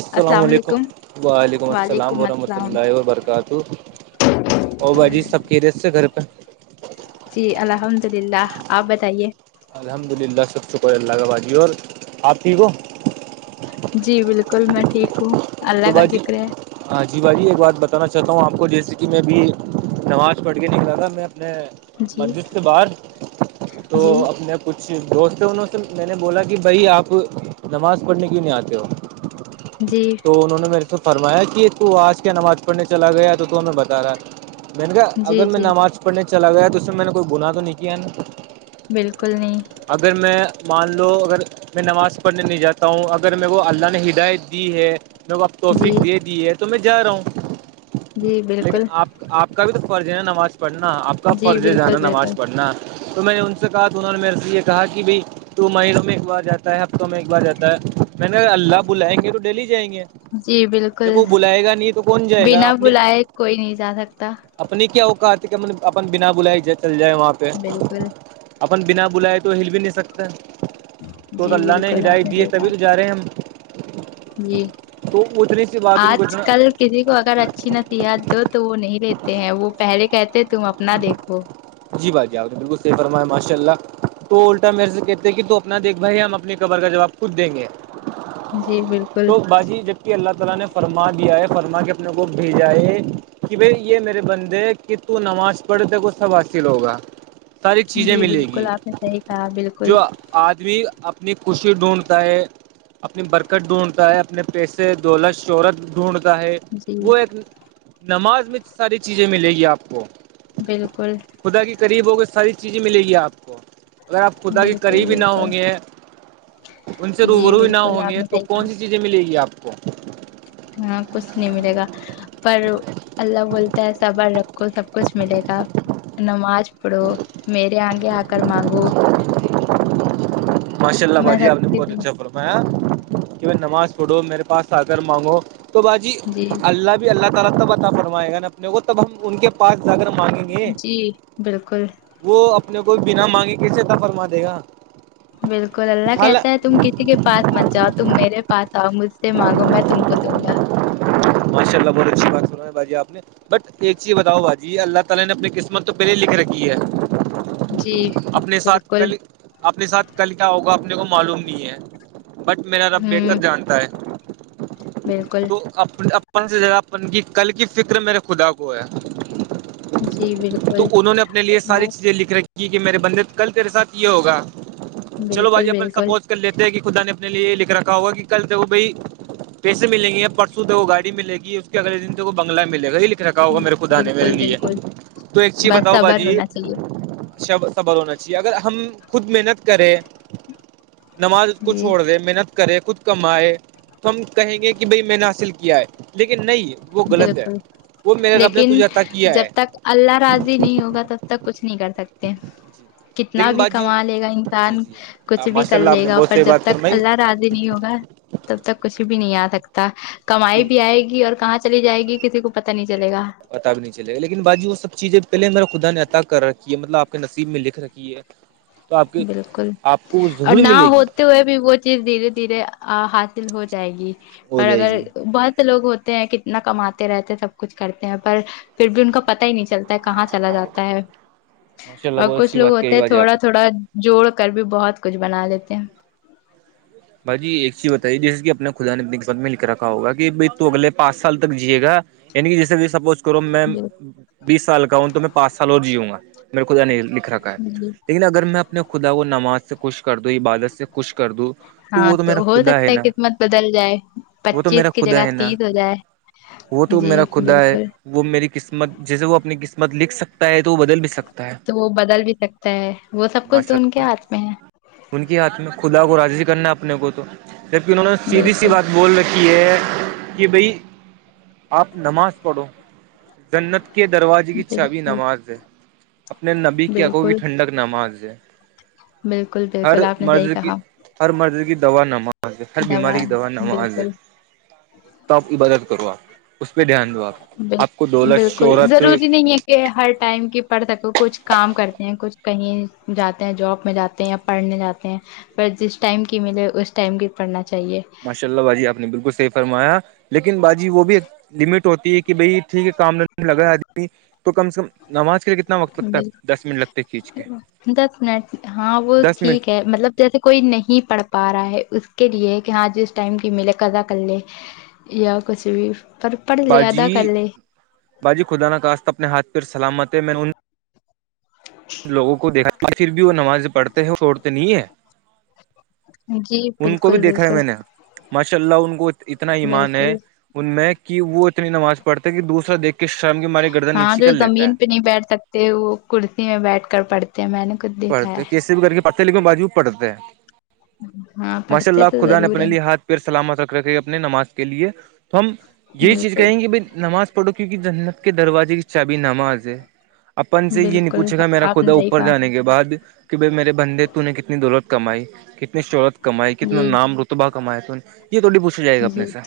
السلام علیکم وعلیکم السلام وعلیکم السلام ورحمۃاللہ وبرکاتہ تو اور باجی سب خیریت سے گھر پہ جی الحمد اللہ آپ بتائیے الحمد اللہ سب شکر اللہ کا باجی اور آپ ٹھیک ہو جی بالکل میں ٹھیک ہوں تو اللہ کا باجی شکر ہے ہاں جی باجی ایک بات بتانا چاہتا ہوں آپ کو جیسے کہ میں ابھی نماز پڑھ کے نکلا تھا میں اپنے جی مسجد کے باہر تو جی اپنے آپ کچھ دوست ہیں انہوں سے میں نے بولا کہ بھائی آپ نماز پڑھنے کیوں نہیں آتے ہو جی تو انہوں نے میرے سے فرمایا کہ تو آج کیا نماز پڑھنے چلا گیا تو ہمیں بتا رہا ہے میں نے کہ جی اگر میں جی نماز پڑھنے چلا گیا تو اسمیں میں نے کوئی گناہ تو نہیں کیا ہے نا بالکل نہیں اگر میں مان لو اگر میں نماز پڑھنے نہیں جاتا ہوں اگر میں وہ اللہ نے ہدایت دی ہے مکو آپ جی توفق دے دی ہے تو میں جا رہا ہوں جی بالکل لیکن آپ آپ کا بھی تو فرض ہے نا نماز پڑھنا آپ کا جی فرض ہے بالکل جانا نماز بالکل پڑھنا تو میں نے ان سے کہا تو انہوں نے میرے سے یہ کہا کہ بھائی تو مہینوں میں ایک بار جاتا ہے ہفتوں میں ایک بار جاتا ہے میں نے اللہ بلائیں گے تو ڈیلی جائیں گے جی بالکل جب وہ بلائے گا نہیں تو کون جائے گا بنا اپنے بلائے کوئی نہیں جا سکتا اپنی کیا اوقات کہ مطلب اپن بنا بلائی چل جائے وہاں پہ بالکل اپن بنا بلائے تو ہل بھی نہیں سکتا تو جی اللہ نے بالکل آپ ہدایت دی ہے دیکھا تبھی تو جا رہے ہیں جی ہم تو اتنی سی بات ان کو آج کل کسی کو اگر اچھی نصیحت دو تو وہ نہیں لیتے ہیں وہ پہلے کہتے تم اپنا دیکھو جی باجی آپ نے بالکل صحیح فرمائےمایا ماشاء اللہ تو الٹا میرے سے کہتے ہیں کہ تو اپنا دیکھ بھائی ہم اپنی قبر کا جواب خود دیں گے جی بالکل تو باجی کہ اللہ تعالی نے فرما دیا ہے فرما کے اپنے کو بھیجا ہے کہ بھائی یہ میرے بندے کہ تو نماز پڑھ تکو سب حاصل ہوگا ساری چیزیں جی ملیں گی بالکل آپ نے صحیح کہا بالکل جو آدمی اپنی خوشی ڈھونڈتا ہے اپنی برکت ڈھونڈتا ہے اپنے پیسے دولت شہرت ڈھونڈتا ہے جی وہ ایک نماز میں ساری چیزیں ملیں گی آپ کو بالکل خدا کے قریب ہو گے ساری چیزیں ملیں گی آپ کو اگر آپ خدا کے بالکل قریبی نہ بالکل ہوں گے ان سے جی روبرو ہی نہ بالکل ہوں آپ گے نے تو صحیح کون سی کہا چیزیں ملیں گی آپ کو ہاں کچھ نہیں ملے گا پر اللہ بولتا ہے صبر رکھو سب کچھ ملے گا نماز پڑھو میرے آگے آ کر مانگو ماشاء اللہ میں باجی سب آپ نے کی بہت اچھا دعا- فرمایا کہ نماز پڑھو میرے پاس آ کر مانگو تو باجی جی اللہ بھی اللہ تعالی تب عطا فرمائگا نا اپنے کو تب ہم ان کے پاس جاکر مانگیں گے جی بالکل وہ اپنے کو بنا مانگے کیسے عطا فرما دے گا بالکل اللہ حال کہتا ہے تم کی سی کے پاس مت جاؤ تم میرے پاس آؤ مجھ سے مانگو میں تم کو دوں گا ماشا اللہ بہت اچھی بات سنے باجی آپ نے بٹ ایک چی بتاؤ بھاجی اللہ تعالی نے اپنی قسمت تو پہلے ہی لکھ رکھی ہے جی اپنے ساتھ بالکل کل اپنے ساتھ کل کیا ہوگا اپنے کو معلوم نئے ہے بٹ میرا رب ہوں بہتر جانتا ہے بالکل اپپن اپن سے زیادہ اپن کی کل کی فکر میرے خدا کو ہے جی بالکل تو انہوں نے اپنے لیے وہ ساری چیزیں لکھ رکھ کی کہ میرے بندے کل تیرے ساتھ یہ ہوگا چلو بالکل باجی اپن بالکل سپوز لیتے ہیں کہ خدا نے اپنے لیے یہ لکھ رکھا ہوگا کہ کل دو بھائی پیسے ملیں گے یا پرسوں دیکھ گاڑی [unintelligible] ملے گی اس کےگے دن تو کو بنگلا میں ملے گای لیکے رکھا ہوگا میرے خدا نے بالکل میرے لیے بالکل تو ایک چی بس بتاؤ صبر باجی ہونا چاہیے شب صبر ہونا چاہیے اگر ہم خود محنت کریں نماز کو جی چھوڑ دے محنت کرے خود کمائے تو ہم کہیں گے کہ بھئی میں نے حاصل کیا ہے لیکن نہیں وہ غلط ہے بالکل وہ میرے رب نے لیکن تجھے عطا کیا جب ہے تک اللہ راضی نہیں ہوگا تب تک کچھ نہیں کر سکتے کتنا لیکن بھی باجی کما لے گا جی انسان جی کچھ بھی ماشاء کر اللہ آپ لے نے گا بہت پر صحیح جب بات تک فرمائی اللہ راضی نہیں ہوگا تب تک کچھ بھی نہیں آ سکتا کمائی لیکن بھی آئے گی اور کہاں چلی جائے گی کسی کو پتاہ نہیں چلےگا پتا بھی نہیں چلے گا لیکن باجی وہ سب چیزیں پہلے میرے خدا نے عطا کر رکھی ہے مطلب آپ نصیب میں لکھ رکھی ہے تو آپ کی بالکل آپ کو وہ اور ضرور نہ ملے گی ہوتے ہوئے بھی وہ چیز دھیرے دھیرے حاصل ہو جائے گی ہو پر جائے اگر گی بہت لوگ ہوتے ہیں کتنا کماتے رہتے ہیں سب کچھ کرتے ہیں پر پھر بھی ان کا پتا ہی نہیں چلتا کہاں چلا جاتا ہے ماشاء اللہ اور بہت کچھ اچھی لوگ بات کہی ہوتے ہیں باجی آپ تھوڑا نے تھوڑا جوڑ کر بھی بہت کچھ بنا لیتے ہیں باجی ایک چیز بتائیے جیسے کہ اپنا خدا نے اپنے قسمت میں لکھ رکھا ہوگا کہ بھئی تو اگلے پانچ سال تک جیے گا یعنی کے جیسے سپوز کرو میںم بالکل بیس سال کا ہوں تو میں پانچ سال اور جیؤوں گا میرے خدا نے لکھ رکھا ہے جی لیکن اگر میں اپنے خدا کو نماز سے خوش کر دوں عبادت سے خوش کر دوں ہاں وہ تو میرا ہو خدا سکتا ہے نا قسمت بدل جائے وہ تو میرا پچیس کی خدا جگہ ہے نا تیس ہو جائے وہ تو جی میرا خدا ہے بالکل وہ میری قسمت جیسے وہ اپنی قسمت لکھ سکتا ہے تو وہ بدل بھی سکت تو وہ بدل بھی سکتا ہے وہ سب کچھ ماشاء تو ان کے ہاتھ میں ہے ان کے ہاتھ میں خدا کو راضی کرنا اپنے کو تو جبکہ انہوں نے سیدھی سی بالکل بات بول رہ کھی ہے کہ بھائی آپ نماز پڑھو جنت کے دروازے کی چابی بالکل نماز ہے اپنے نبی کی اکھوں کی بالکل ٹھنڈک نماز ہے بالکل ہر بالکل آپ نے صحیح مرض کی کہا ہر مرض کی دوا نماز ہے ہر بیماری کی دوا نماز ہے بالکل تو آپ کی عبادت کرو آپ اس پہ دھیان دو آپ بال آپ کو دولت بالکل شہرت ضروری نہیں ہے یہ ہر ٹائم کی پڑھ سکوں کچھ کام کرتے ہیں کچھ کہیں جاتے ہیں جوب میں جاتے ہیں یا پڑھنے جاتے ہیں پر جس ٹائم کی ملے اس ٹائم کی پڑھنا چاہیے ماشا اللہ باجی آپ نے بالکل صحی فرایا لیکن باجی وہ بھی ایک علمی ہوتی ہے کہ بھائی ٹھیک ہے کامنے لگا آدمی تو کم سے کم نماز تو [unintelligible] ب دس منٹ ہاں وہ دس منٹ ٹھیک ہے مطلب جیسے کوئی نہیں پڑھ پا رہا ہے اس کے لیے کہ ہاں جس ٹائم کی ملے کزا کل لے یا کچھ بھی پر پڑھ لے ادا باجی کر لے باجی خدا نہ خاستہ اپنے ہاتھ پیر سلامت ہے میں نے ان لوگوں کو دیکھا اور پھر بھی وہ نمازیں پڑھتے ہیں وہ چھڑتے نہیں ہیں جی ان کو بھی بالکل دیکھا ہے بالکل میں نے ماشاء اللہ ان کو اتنا ایمان ہے بالکل ان میں کہ وہ اتنی نماز پڑھتا ہے کہ دوسرا دیکھ کے شرم کے مارے گردن ہاں نیچی جو کر لیتا زمین پہ ہے نہیں بیٹھ سکتے وہ کرسی میں بیٹھ کر پڑھتے ہیں میں نے خود دیکھا پڑتے ہے کیسے بھی کر کے پڑتے لیکن باجی پڑھتے ہیں ہاں ماشاء اللہ پڑھتے تو خدا نے ضرور اپنے ہیں لیے ہاتھ پیر سلامت رکھ رکھے اپنے نماز کے لیے تو ہم یہی چیز بالکل کہیں گے بھی نماز پڑھو کیونکہ جنت کے دروازے کی چابی نماز ہے اپن سے یہ نہیں بالکل پوچھے گا میرا آپ نے خدا صحیح اوپر کہا جانے کے بعد کہ بھائی میرے بندے تو نے کتنی دولت کمائی کتنی شہرت کمائی کتنا جی نام رط بہ کمایا تو نے یہ تھوڑی پو چھا جائے گا جی اپنے سے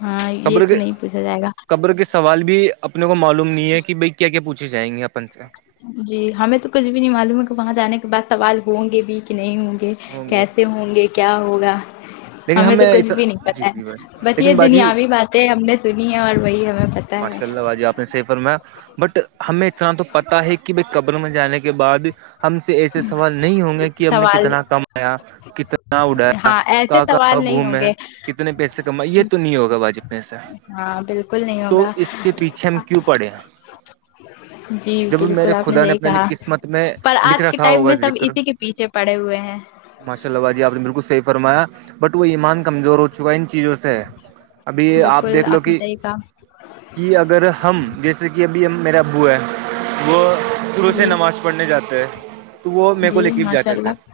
ہاں یہ قبر تو کے نہیں پوچھا جائے گا قبر کے سوال بھی اپنے کو معلوم نہیں ہے کہ بھائی کیا کیا پوچھے جائیں گے اپن سے جی ہمیں تو کچھ بھی نہیں معلوم ہے کہ وہاں جانے کے بعد سوال ہوں گے بھی کہ نہیں ہوں گے ہوں گے کیسے ہوں گے کیا ہوگا ہمیں تو کچھ بھی نہیں جی پتا جی بھائی ہے بس یہ لیکن باجی دنیاوی باتیں ہم نے سنی ہے اور وہی ہمیں پتا ہے ماشاء اللہ باجی آپ نے صحیح فرمایا بٹ ہمیں اتنا تو پتا ہے کہ بائی قبر میں جانے کے بعد ہم سے ایسے سوال نہیں ہوں گے کہ ہم نے سوال کتنا کمایا کتنا اڑایا ہاں ایسے کہاں سوال کہاں نہیں ہوں گھومے گے کتنے پیسے کمائے یہ تو نہیں ہوگا باجی اپنےسے ہاں بالکل نہیں تو ہوگا اس کے پیچھے ہم کیوں پڑے ھے جی جب میرے بالکل آپ خدا نے صحیح اپنے کہا قسمت میں پر لکھ آج کے راکھا ٹائم میں سب اسی کے پیچھے پڑے ہوئے ہیں ماشاء اللہ باجی آپ نے بالکل صحیح فرمایا بٹ وہ ایمان کمزور ہو چکا ان چیزوں سے ابھی یہ آپ بالکل دیکھ لو نے کہ صحیح کہا کہ اگر ہم جیسے کہ ابھی میرا ابو ہے وہ شروع سے جی نماز پڑھنے جاتے ہیں تو وہ میرے کو لے جی کے ماشاء جاتے تھے اللہ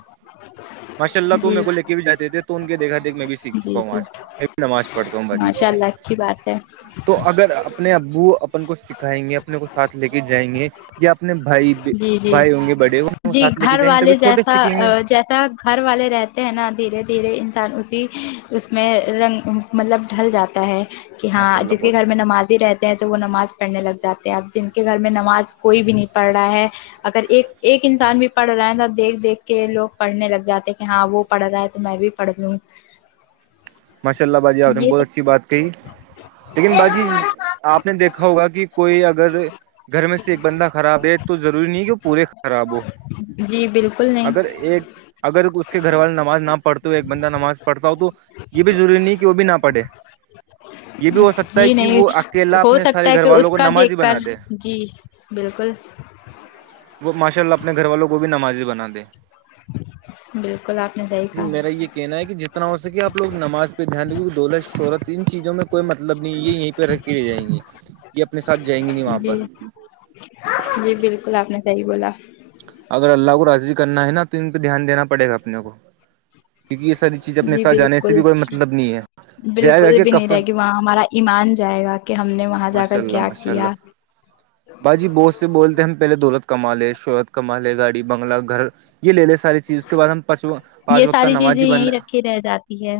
ماشاء اللہ تو جی میرے کو لے کے بھی جاتے تھے تو ان کے دیکھا دیکھ میں بھی سیکھ چکا جی ہوں جی آج میں بھی نماز پڑھتا ہوں باجی ماشاء اللہ اچھی بات ہے تو اگر اپنے ابو اپن کو سکھائیں گے اپنے کو ساتھ لے کے جائیں گے یا اپنے بھائی جی جی بھائی ہوں گے بڑے وہ جی ساتھ لے کے گھر جائیں گے والے تبھی چھوٹے جیسا سیکھیں گے جیس ا گھر والے رہتے ہیں نا دھیرے دھیرے انسان اسی اس میں رنگ مطلب ڈھل جاتا ہے کہ ہاں ماشاء اللہ جس کے بہت گھر میں نمازی رہتی تو وہ نماز پڑھنے لگ جاتے ہیں اب جن کے گھر میں نماز کوئی بھی نہیں پڑھ رہا ہے اگر ایک ایک انسان بھی پڑھ رہا ہے نہ دیکھ دیکھ کے لوگ پڑھنے لگ جاتے ہیں کہ ہاں وہ پڑھ رہا ہے تو میں بھی پڑھنے ماشاء اللہ باجی آپ نے بہت اچھی سب بات کہی لیکن باجی آپ نے دیکھا ہوگا کہ کوئی اگر گھر میں سے ایک بندہ خراب ہے تو ضروری نہیں کہ پورے خراب ہو جی بالکل نہیں اگر ایک اگر اس کے گھر والے نماز نہ پڑھتے ایک بندہ نماز پڑھتا ہو تو یے بھی ضروری نہیں کی وہ بھی نہ پڑھے یے بھی ہو سکتا ہے جی کی نہیں وہ اکیلا ہو اپنے سکتا سارے ہے گھر کہ والوں اس کو کا نمازی دیکھ کر بنا دے جی بالکل وہ ماشاء اللہ اپنے گھر والوں کو بھی نمازی بنا دے بالکل آپ نے صحیح جی میرا کہا یہ کہنا ہے کی جتنا ہو سکے آپ لوگ نماز پے دھیان دنگے دولت شہرت ان چیزوں میں کوئی مطلب نہیں یے یہیں پے رکھی رہ جائیں گے یے اپنے ساتھ جائیں گی نہیں وہاں پر جی جی بالکل آپ نے صحیح بولا اگر اللہ کو راضی کرنا ہے نا تو ان پے دھیان دینا پڑے گا اپنے کو کیونکی یے ساری چیز اپنے جی ساتھ جانے سے بالکل بھی کوئی مطلب نہیں ہے جائے جا بالکل کے بھی نہیں کفن رہے گی وہاں ہمارا ایمان جائے گا کہ ہم نے وہاں جا ماشاء کر اللہ کیا ماشاء اللہ کیا باجی بہت سے بولتے ہیں ہم پہلے دولت کما لے شہرت کما لے گاڑی بنگلہ گھر یے لے لے سک ساری چیز اس کے بعد ہم پانچوا پانج یہ وقت ساری چیزیں نمازی بن یہیں رکھی رہ جاتی ہے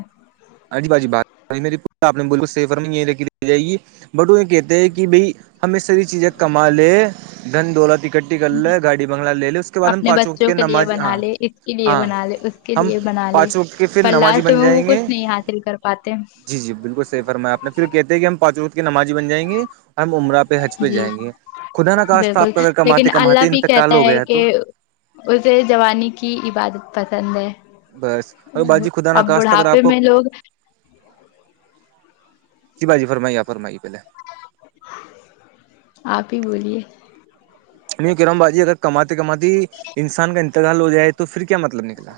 ہاں جی باجی [unintelligible] بٹو یے کہتے ہیں کی بھائی ہم یے ساری چیزیں کما لے دھن دولت ایک کٹا کل لے گاڑی بنگلہ لے لے اس کے بعد ہم اپنے پانچوں وقت بچوں کی کے لیے نماز بنا ہاں لے اس کے لیے ہاں بنا لے اس کے ہم لیے بنا لے پانچ وقت کے پھر پر نمازی لاسٹ بن میں وہ جائیں گے کچھ نہیں حاصل کر پاتے جی جی بالکل صحیح فرمایا آپ نے پھر کہتے ہیں کی ہم پانچ و قت کی نمازی بن جائیں گے اور ہم عمرہ پے ہج پے جی جائیں گے خدا نا خستہ بالکل آپ اگر کماتے لیکن اللہ کماتے بھی انتقال کہتا ہے ہوگیا کہ تو اسے جوانی کی عبادت پسند ہے بس اگر باجی خدا نا اب کااست اگر آپ بڑھاپے کو میں لوگ جی باجی فرمائیے آپ فرمائیے پہلے آپ ہی بولیے میں کہہ رہا ہوں باجی اگر کماتے کماتے ہی انسان کا انتقال ہو جائے تو پھر کیا مطلب نکلا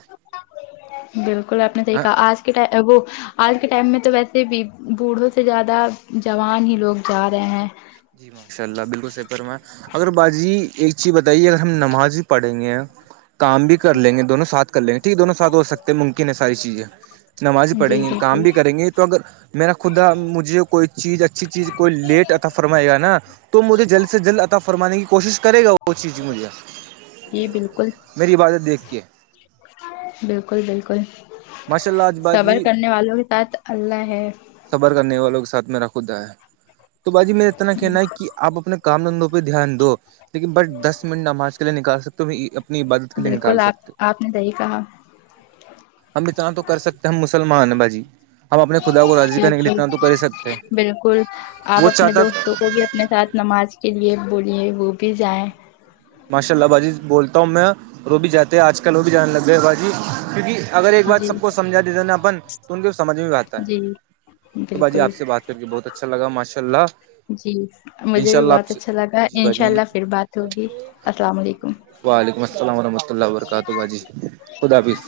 بالکل آپ نے ہاں دیکھا آج کے ٹا وہ آج کے ٹائم میں تو ویسے بھی بوڑھوں سے زیادہ جوان ہی لوگ جا رہے ہیں جی ماشاء اللہ بالکل صحیح فرمایا اگر باجی ایک چیز بتائیے اگر ہم نماز ہی پڑھیں گے کام بھی کر لیں گے دونوں ساتھ کر لیں گے ٹھیک ہے دونوں ساتھ ہو سکتے ہیں ممکن ہے ساری چیزیں نماز ھی پڑیں جی گے کام بالکل بھی کریں گے تو اگر میرا خدا مجھے کوئی چیز اچھی چیز کوئی لیٹ اتا فرمائے گا نا تو مجھے جلد سے جلد اتا فرمانے کی کوشش کرے گا وہ چیز مجھے جی بالکل میری عبادت دیکھ کے بالکل بالکل ماشاء اللہ آج صبر باجی کرنے والوں کے ساتھ اللہ ہے صبر کرنے والوں کے ساتھ میرا خودا ہے تو باجی میں اتنا کہنا ہے بالکل کی آپ اپنے کام دھندوں پے دھیان دو لیکن بٹ دس منٹ نماز کے لیے نکال سکتے ہو اپنی عبادت کے لیے بالکل نکال سکتے ہو آپ آپ نے صحیح کہا ہم اتنا تو کر سکتے ہیں ہم مسلمان ہیں باجی ہم اپنے خدا کو راضی کرنے کے لیے بالکل اتنا تو کرہی سکتے ہیں وہ چاہتا ستوک ہوگیا اپنے ساتھ نماز کے لیے بولیے وہ بھی جائیں ماشاء اللہ باجی بولتا ہوں میں وہ بھی جاتے آج کل وہ بھی جانے لگ گئے ہیں باجی کیونکی اگر ایک بات جی سب کو سمجھا دیتے نا اپن تو ان کے سمجھ میں بھی آتا جی ہے تو باجی بالکل آپ سے بات کر کے بہت اچھا لگا ماشاءللہ جی مجھے بھی بہت اچھا لگا جی ان شاء باجی اللہ پھر بات ہوگی السلام علیکم وعلیکم السلام ورحمۃ اللہ وبرکاتہ باجی خدا حافظ